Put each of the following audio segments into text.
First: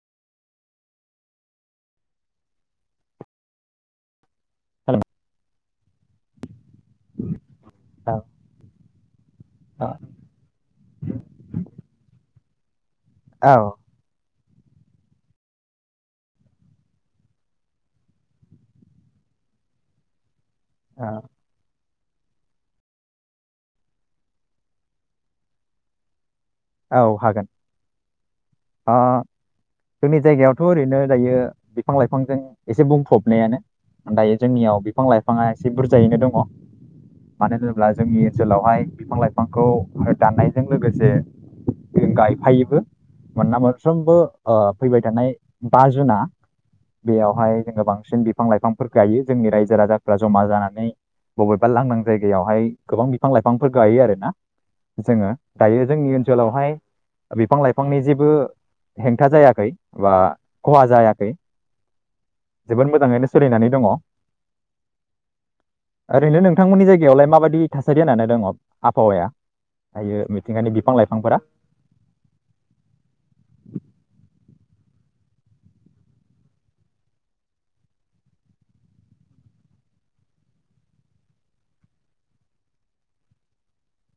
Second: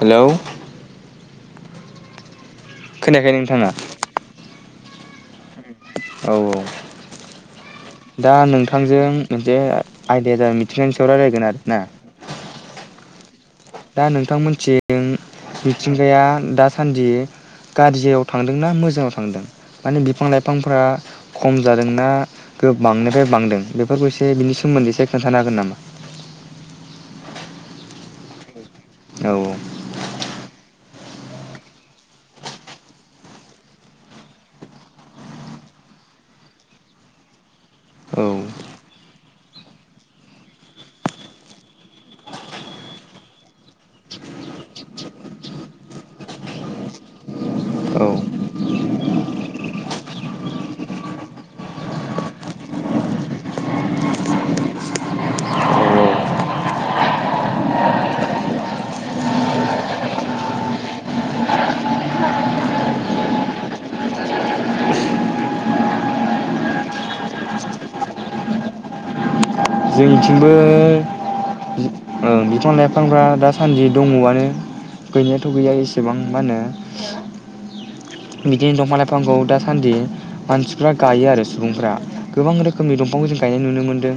Hello खोनायाखै नोंथांआ? Hello औ औ औ दा नोंथांजों मोनसे औ आयदाया मिथिंगानि सायाव रायज्लायगोन आर ना औ दा नोंथांमोन थिं मिथिंगाया दासान्दि गाज्रियाव थांदों ना मोजांङाव थांदों माने बिफां लाइ फांफ्रा औ खम जादों ना गोबां निफाय बांदों बेफोरखौ एसे बिनि सोमोन्दै एसे खोन्थानो हागोन नामा? औ हागोन। अ औ जोंनि जायगायाव खौ ओरैनो दायो बिफां लाइफांजों एसे बुंफबनायानो दायो जोंनियाव बिफां लाइफाङा एसे बुरजायैनो दंङ मानो होनोब्ला जोंनि औ ओनसोलावहाय बिफां लाइफांखौ दाननायजों लोगोसे गायफायोबो मानोना मोनफ्रोमबो ओ फैबाय थानाय बा जुना बेयावहाय जोंङो औ बांसिन बिफां लाइफांफोर गायो जोंनि रायजो राजाफ्रा जमा जानानै बबेबा लांदां जायगायावहाय गोबां बिफां लाइफांफोर गायो आरोना जोंङो दायो जोंनि औ ओनसोलाव सोलावहाय बिफां लाइफांनि जेबो हेंथा जायाखै बा खहा जायाखै जोबोद मोजांङैनो सोलिनानै दंङ ओरैनो नोंथांमोननि जायगायावलाय माबायदि थासारि होननानै दङ आबहावाया? जोंनि थिंबो फां फोरा ओ बिफां लाइफांफ्रा दासान्दि दंङआनो गैनायाथ गैया एसेबां मा होनो बिदिनो दंफां लाइफांखौ दासान्दि मानसिफ्रा गायो आरो सुबुंफ्रा गोबां रोखोमनि दंफांखौ जों गायनाय नुनो मोनदों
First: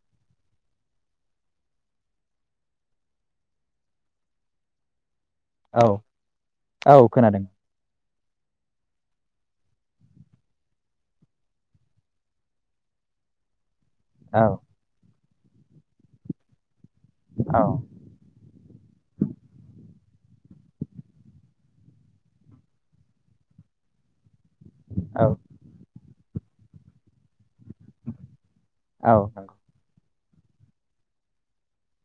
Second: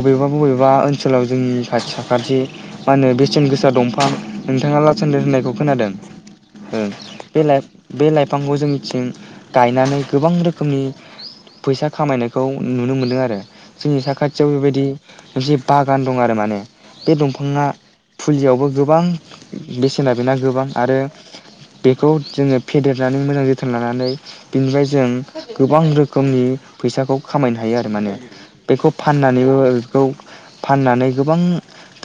बबेबा बबेबा ओनसोलाव जोंनि खाथि खाथि मा होनो बेसेन गोसा दंफां नोंथाङा लाल सानदोन होननाय खौ औ खोनादों औ खोनादों बे लाफ बे लाफ फांखौ जों मिथिं गायनानै गोबां रोखोमनि फैसा खामायनायखौ नुनो मोनदों आरो। जोंनि औ साखाथियाव बेबायदि जे बागान दं आरो माने बे औ दंफाङा फुलियावबो गोबां बेसे सेना गोबां आरो बेखौ जोंङो फेदेरनानै मोजां जोथोन लानानै बेनिफ्राय जों औ गोबां रोख खोमनि फैसाखौ खामायनो हायो आरो माने बेखौ औ फाननानैबो बेखौ फान्नानै गोबां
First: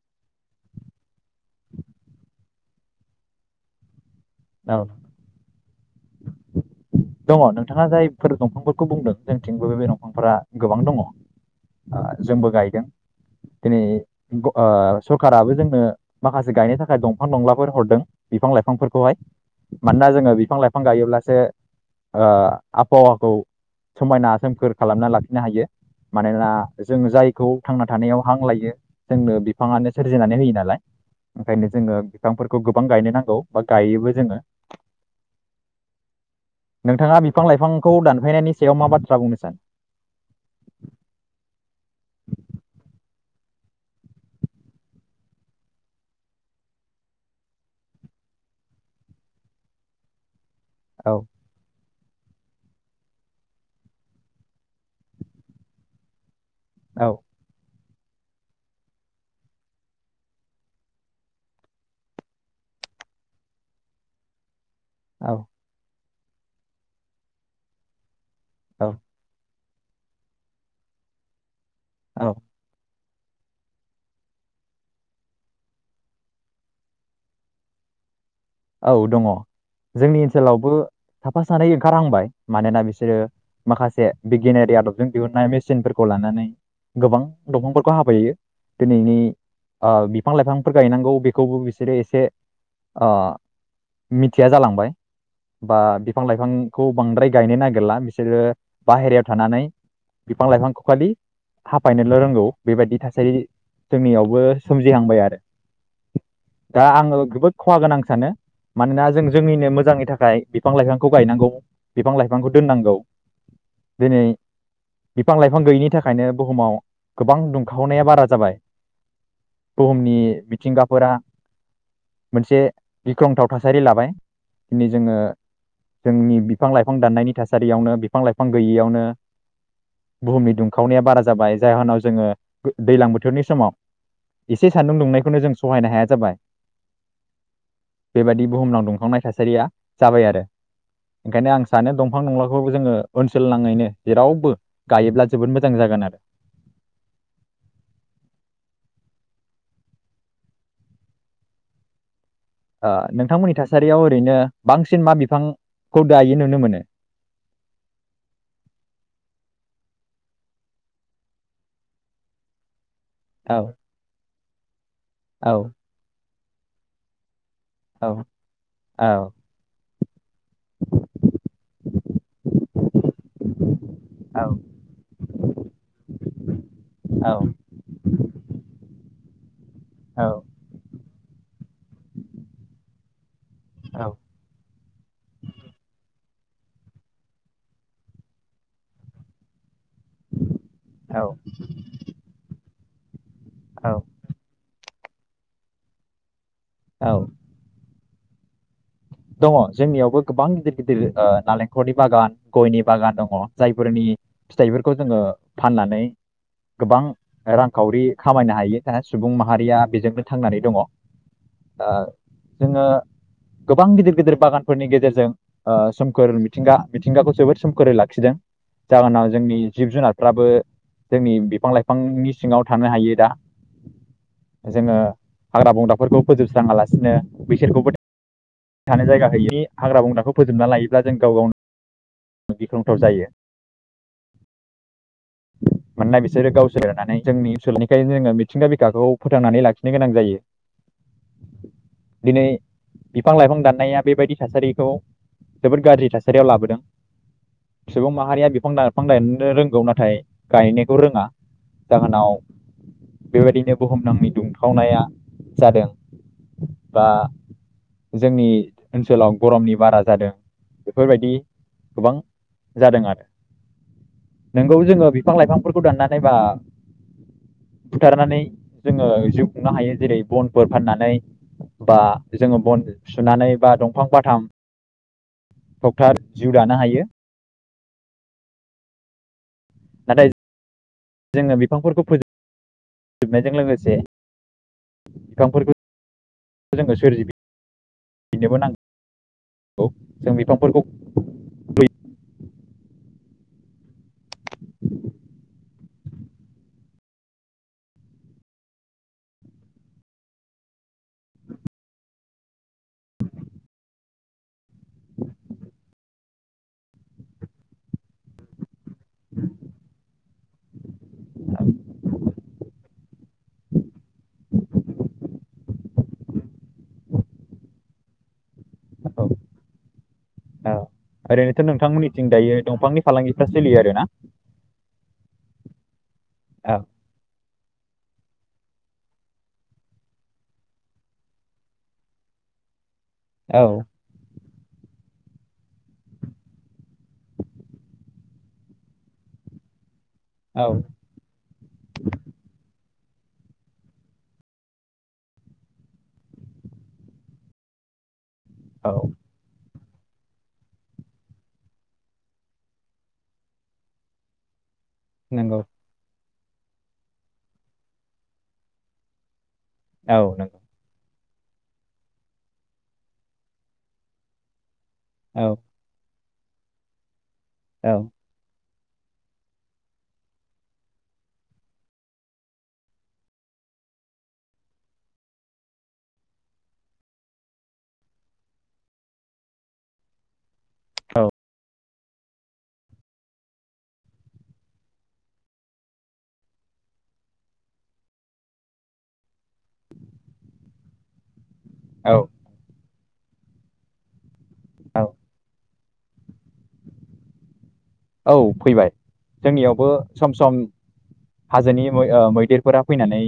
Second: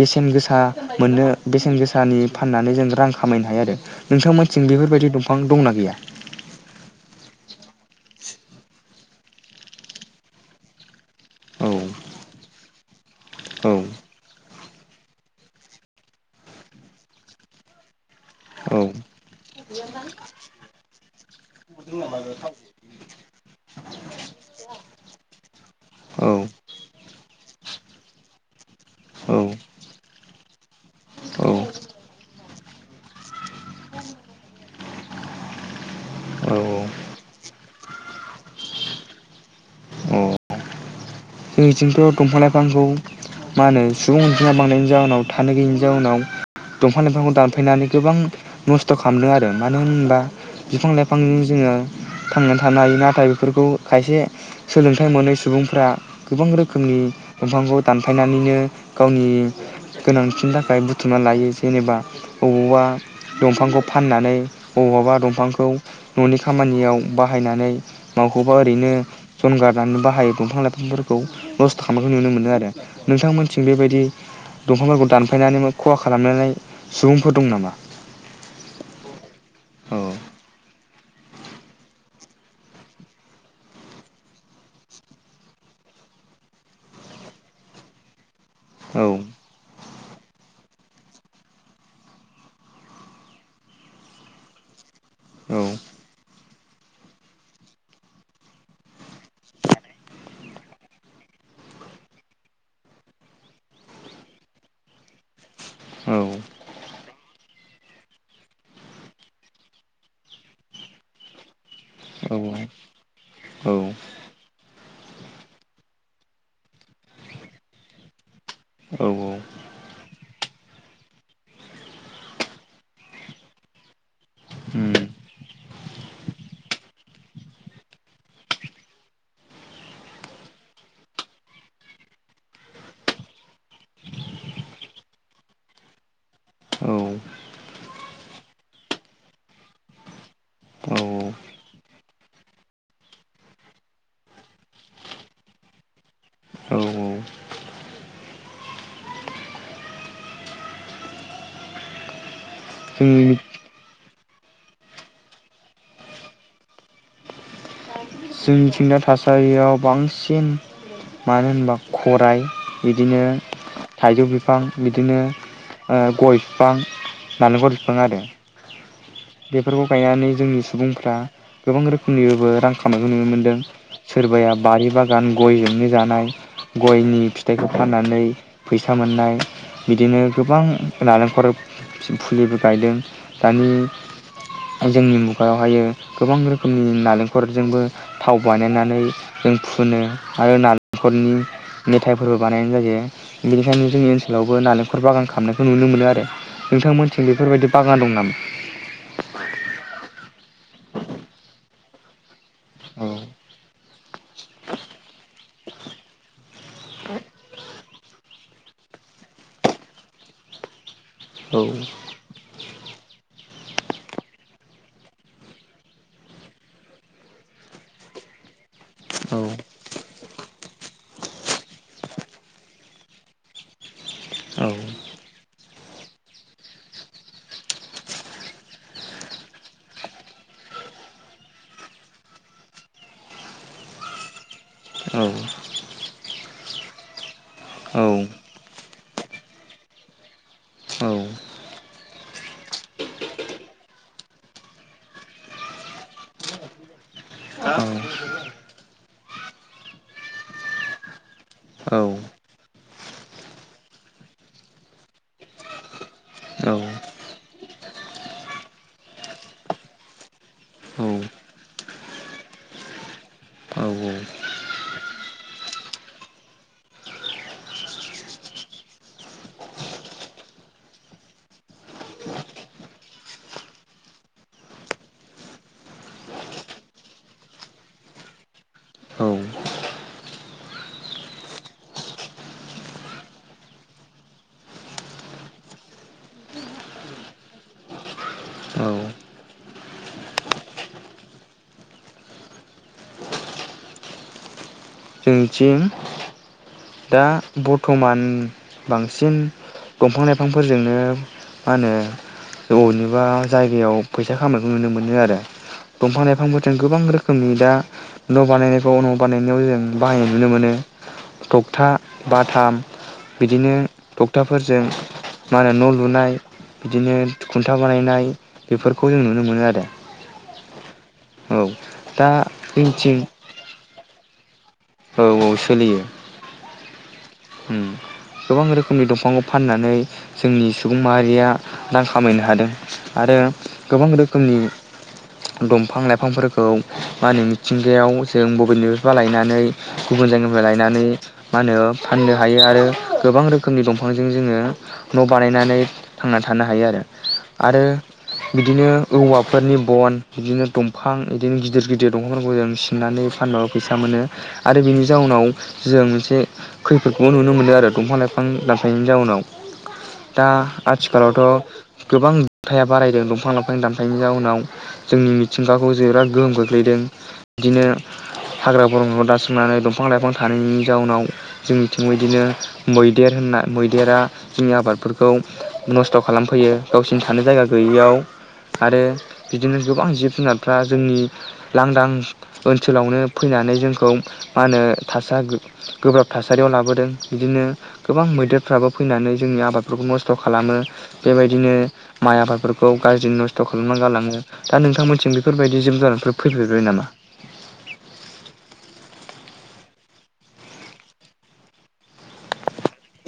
बेसेन गोसा मोन्नो बेसेन गोसानि फान्नानै जों रां खामायनो हायो आरो। नोंथांमोन्थिं नंगौ बेफोरबायदि दंफां दंना गैया? दङ नोंथाङा जायफोर दंफांफोरखौ बुंदों जोंथिंबो बे दंफांफोरा गोबां दङ। औ आ जोंबो गाय दों। औ दिनै ग ओ सरकाराबो जोंनो माखासे गायनो थाखाय दंफां दंलाफोर हरदों बिफां औ लाइफांफोरखौहाय। मानोना जोङो बिफां लाइ बिफां गायोब्लासो ओ आबहावाखौ समायना सोमखोर खालामना लाखिनो हायो। मानोना जों जायखौ थांना थानायाव हां लायो औ जोंनो बिफाङानो सोरजिनानै होयो नालाय औ ओंखायनो जोङो बिफांफोरखौ गोबां गायनो नांगौ बा गायोबो जोङो। औ नोंथाङा बिफां लाइफांखौ दानफायनायनि सायाव मा बाथ्रा बुंनो औ सानो? जोंनिथिंथ दंफां लाइफांखौ मा होनो सुबुं अनजिमा बांनायनि जाउनाव थानो गैयिनि जाउनाव दंफां लाइफांखौ दानफैनानै गोबां नस्थ' खालामदों आरो मानो होनोबा बिफां औ लाइफांजों जोङो थांनानै थानो हायो नाथाय बेफोरखौ खायसे सोलोंथाय मोनै सुबुंफोरा गोबां रोखोमनि औ दंफांखौ दानफायनानैनो गावनि गोनांथिनि थाखाय बुथुमना लायो। जेनेबा बबावबा दंफांखौ फान्नानै बबावबा औ दंफांखौ ननि खामानियाव बाहायनानै माखौबा ओरैनो औ जनगारनानै बाहायो दंफां लाइफांफोर खौ खामनायखौ नुनो औ मोनो आरो। नोंथांमोन्थिं बेबायदि दंफांफोरखौ दानफायनानै मा खहा खालामनानै सुबुंफोर दं नामा? औ दङ। औ जोंनि ओन्सोलावबो साफा सानै ओंखारहांबाय मानोना बिसोरो माखासे बिगियानारि आदबजों दिहुन्नाय मेसिनफोरखौ लानानै गोबां दंफांफोरखौ हाफायो। औ दिनैनि ओ बिफां लाइफांफोर गायनांगौ बेखौबो बिसोरो एसे ओ मिथिया जालांबाय। औ बा बिफां लाइफां खौ बांद्राय गायनो नागिरला बिसोरो बाहेरायाव थानानै बिफां लाइफांखौ खालि हाफायनोल रोंगौ बेबायदि थासारि जोंनियावबो सोमजिहांबाय आरो। औ दा आंङो गोबोद खहा गोनां सानो। मानोना जों जोंनिनो मोजांनि थाखाय बिफां लाइफांखौ गायनांगौ। बिफां औ लाइफांखौ दोन्नांगौ। औ दिनै बिफां लाइफां गैयिनि थाखायनो बुहुमाव गोबां दुंखावनाया बारा जाबाय। औ औ बुहुमनि मिथिंगाफोरा मोनसे गिख्रंथाव थासारि लाबाय दिनै जोङो जोंनि बिफां लाइफां दाननायनि थासारियावनो बिफां लाइफां गैयियावनो बुहुमनि दुंखावनाया बारा जाबाय जायाहोनाव जोङो गो दैलां बोथोरनि समाव एसे सान्दुं दुंनायखौनो जों सहायनो हाया जाबाय औ बेबायदि बुहुमनाव दंफांनाय थासारिया जाबाय आरो औ ओंखायनो आं सानो दंफां दंलाखौ जोङो ओनसोल नाङैनो जेरावबो गायोब्ला जोबोद मोजां जागोन आरो औ ओ जोंनि नोंथांमोननि थासारि बेयाव ओरैनो बांसिन मा बिफांखौ दायो नुनो मोनो? जोंनिथिंना थासारियाव बांसिन मानो होनबा खराय बिदिनो औ थाइजौ बिफ फां बिदिनो औ ओ गय बां नालेनखर बिफां औ आरो औ बेफोरखौ फायानो जोंनि सुबुंफ्रा गोबां रोखोमनिबो रां खामनायखौ नुनो मोन्दों औ सोरबाया बारि बागान गयजोंनो जानाय गयनि फिथाइखौ फाननानै फैसा था मोननाय बिदिनो गोबां नालेंखल फुलिबो गायदों दानि जोंनि मुगायावहाय गोबां रोखोमनि नालेंखल खरजोंबो थाव बानायनानै जों फुनो आरो औ नालेंखरनि मेथाइफोरबो बानायनाय जायो बेनिखायनो औ जोंनि ओनसोलावबो नालेंख खर बागान खालामामनायखौ नुनो मोनो आरो औ नोंथांमोनथिं बेफोरबायदि बाख गान दं नामा? दङ जोंनियावबो गोबां गिदिर गिदिर ओ नालेंखलनि बागान गयनि औ बागान दङ जायफोरनि फिथाइफोरखौ जोङो फाननानै गोबां ओ रांखावरि खामायनो हायो सुबुं माहारिया बेजोंनो थांनानै दङ ओ औ जोङो गोबां गिदिर गिदिर बागानफोरनि गेजेरजों ओ सोमखोर मिथिंगा मिथिंगाखौ जोबोद सोमखोरै लाखिदों जाहोनाव जोंनि जोंनिथिं जिब जुनारफ्राबो जोंनि बिफां लाइफांनि सिङाव थानो हायो दा जोङो हाग्रा बंग्राफोरखौ फोजोबस्राङा लासिनो बिसोरखौबो थानो जायगा हैयिनि हाग्रा बंग्राखौ फोजोबना लायोब्ला जों गाव गावनो गिख्रंथाव जायो मानोना बिसोरो गावसोरनानै जोंनि ओनसोलनिखायनो जोङो मिथिंगा बिखाखौ फोथांनानै लाखिनो गोनां जायो दिनै बिफां लाइफां दाननाया बेबायदि थासारिखौ जोबोद गाज्रि थासारियाव लाबोदों सुबुं माहारिया बिफां लाइफां दाननो रोंगौ नाथाय गायनायखौ रोङा जाहोनाव बेबायदिनो बुहुम नांनि दुंथावनाया जादों बा जोंनि ओनसोलाव गरमनि बारा जादों बेफोरबायदि गोबां जादों आरो नंगौ जोङो बिब बिफां लाइफांफोरखौ दाननानै बा बुथारनानै जोङो जिउ खुंनो हायो जेरै बनफोर फाननानै बा जोङो बन सुनानै बा दंफां फाथाम थगथा जिउ दानो हायो नाथाय जोङो बिफांफोरखौ फो फोजोबनायजों लोगोसे बिफांफोरखौ जो सोरजिनोबो नांगौ जों बिफांफोरखौ जोंनिथिं दा बरथमान बांसिन दफां लाइफांफोरजोंनो मा होनो बनिबा जायगायाव फैसा खामनायखौ नुनो मोनो आरो दफां लाइफांफोरजों गोबां रोखोमनि दा न बानायनाय [unintelligible] न बानायनायाव जों ओम नुनो मोनो थक्था बाथाम बिदिनो थखथाफोरजों मा होनो न लु लुनाय बिदिनो खुन्था बानायनाय बेफोरखौ जों औ नुनो मोनो आरो औ ओरैनोथ' औ दा नोंथांमोननिथिं दायो दंफांनि जोंनिथिं फालांगिफ्रा सोलियो आरो ना? औ औ सोलियो। औ ओम गोबां रोखोमनि दंफांखौ फाननानै जोंनि सुबुं माहारिया रां खामायनो हादों। आरो औ गोबां रोख रोखोमनि दंफां लाइफांफोरखौ मा होनो मिथिंगायाव जों बबेनिफ्रायबा लायनानै गुबुन जायगानिफ्राय औ लायनानै मा होनो हायो आरो गोबां रोखोमनि दंफांजों जोङो न' बानायनानै थांनानै थानो हायो आरो आरो बिदिनो औ औवाफोरनि बन बिदिनो दंफां बिदिनो गिदिर गिदिर दंफांफोरखौ जों सिननानै फानबाबो फैसा मोनो। आरो बेनि जाउनाव नंगौ जों मोनसे खैफोदखौबो नुनो मोनदों आरो दंफां लाइफां दानफनायनि जाउनाव। औ दा नंगौ आथ आथिखालावथ गोबां दु़ंथाया बारायदों दंफां लाइफां दानफायनायनि जाउनाव। जोंनि औ मिथिंगाखौ जिराद गोहोम खख्लैदों। बिदिनो हाग्रा बंग्राखौ दासिमनानै दंफां लाइफां थानायनि जाउनाव जोंनिथिं बिदिनो मैदेर होनना मैदेरा जोंनि आबादफोरखौ नस्थ खालामफैयो गावसिनि थानो जायगा गैयियाव आरो बिदिनो गोबां जिब जुनार दा जोंनि लांदां ओनसोलावनो फैनानै जोंखौ मा होनो थासा गोब्राब थासारियाव लाबोदों बिदिनो गोबां मैदेरफ्राबो फैनानै जोंनि आबादफोरखौ नस्थ खालामो बेबायदि औ बिदिनो माइ आबादफोर खौ गाज्रि नस्थ खालामना गालाङो। दा औ नोंथां मोननिथिं बेफोरबायदि जों गोजानफोर फैफेरबाय नामा। औ फैबाय जोंनियावबो सम सम हाजोनि मै-मैदेरफोरा फैनानै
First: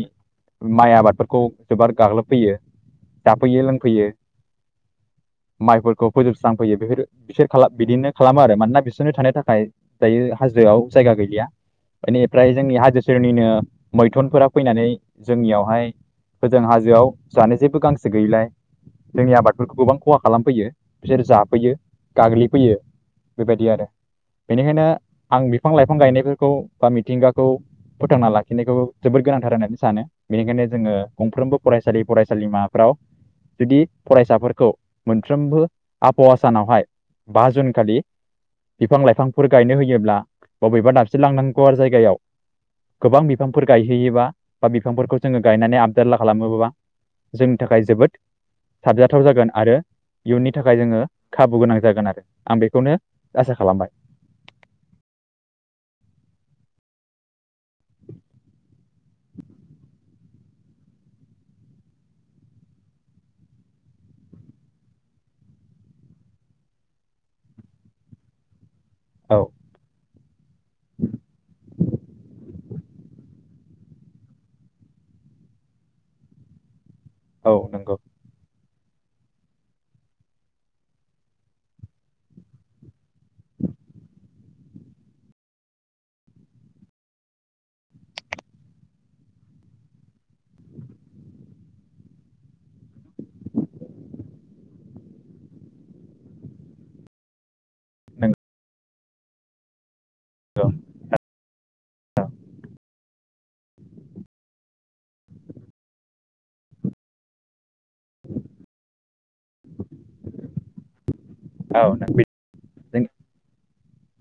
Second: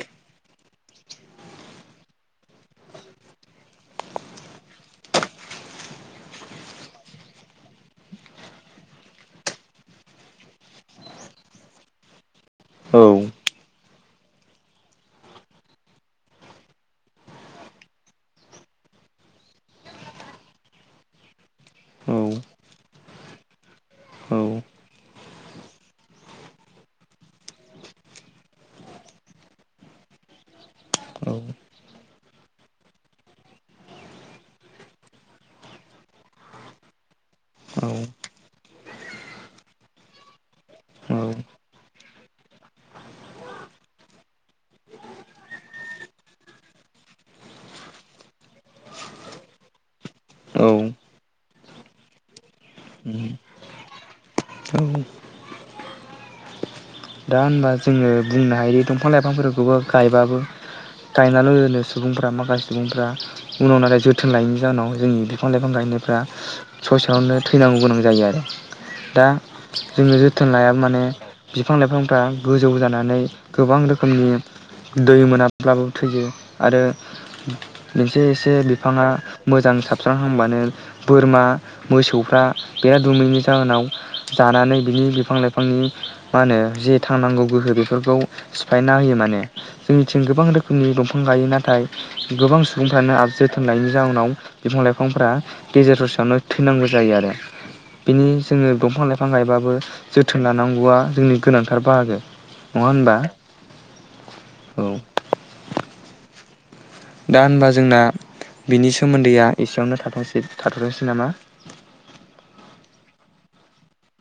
माइ आबादफोरखौ जोबोर गाग्लोबफैयो जाफैयो लोंफैयो। माइफोरखौ फोजोबस्रांफैयो बेफोर बिसोर बिदिनो खालामो आरो मानोना बिसोरनो थानो थाखाय दायो हाजोआव जायगा गैलिया माने ओमफ्राय जोंनि हाजो औ सेरनिनो मैथुनफोरा फैनानै जोंनियावहाय होजों हाजोआव जानो जेबो गांसो गैयैलाय जोंनि आबादफोरखौ गोबां खहा खालामफैयो बिसोर जाब फैयो औ गाग्लिफैयो। बेबायदि आरो औ बेनिखायनो आं बिफां लाइफां गायनायफोरखौ बा मिथिंगाखौ फोथांना लाखिनायखौ जोबोद गोनांथार होननानै सानो बेनिखायनो जोङो गंफ्रोमबो फरायसालि फरायसालिमाफ्राव जुदि फरायसाफोरखौ मोनफ्रोमबो आबहावा सानावहाय बा जुन औ खालि बिफां लाइफांफोर गायनो होयोब्ला बबेबा औ दाबसे लांदां गुवार जायगायाव गोबां बिफांफोर गायहैयोबा बा बिफांफोरखौ जोङो गायनानै आबदाल खालामोबोबा जोंनि थाखाय जोबोद साबजाथाव जागोन आरो इयुननि औ थाखाय जोङो खाबु गोनां जागोन आरो आं बेखौनो आसा खालामबाय औ दा होनबा जोङो बुंनो हायो दंफां लाइफांफोरखौबो गायबाबो गायनानै ल सुबुंफ्रा माखासे सुबुंफ्रा उनाव नाथाय जोथोन लायैनि जाहोनाव जोंनि बिफां लाइफां गायनायफ्रा ससेयावनो थैनांगौ गोनां जायो आरो दा औ जोङो जोथोन लायाबा माने फ्रा गोजौ जानानै गोबां रोखोमनि दै मोनाब्लाबो थैयो आरो औ नंगौ मोनसे एसे बिफाङा मोजां साबस्रांहांबानो बोरमा मोसौफ्रा बिराद दुमैनि जाहोनाव जानानै बिनि बिफां लाइफांनि मा होनो जे थांनांगौ गोहो बेफोरखौ सिफायना होयो माने जोंनिथिं गोबां रोखोमनि दंफां गायो नाथाय गोबां सुबुंफ्रानो आ जोथोन लायिनि जाउनाव बिफां लाइफांफ्रा गेजेर ससेयावनो थैनांगौ जायो आरो बिनि जोङो दंफां लाइफां गायबाबो जोथोन नंगौ लानांगौआ जोंनि गोनांथार बाहागो नङा होना बा औ दा होनबा जोंना बिनि सोमोन्दैया एसेयावनो थाथसै थाथथोंसै नामा औ नों बि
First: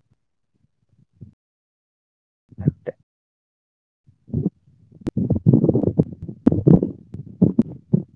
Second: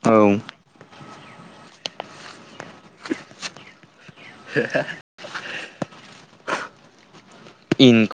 औ [unintelligible] इन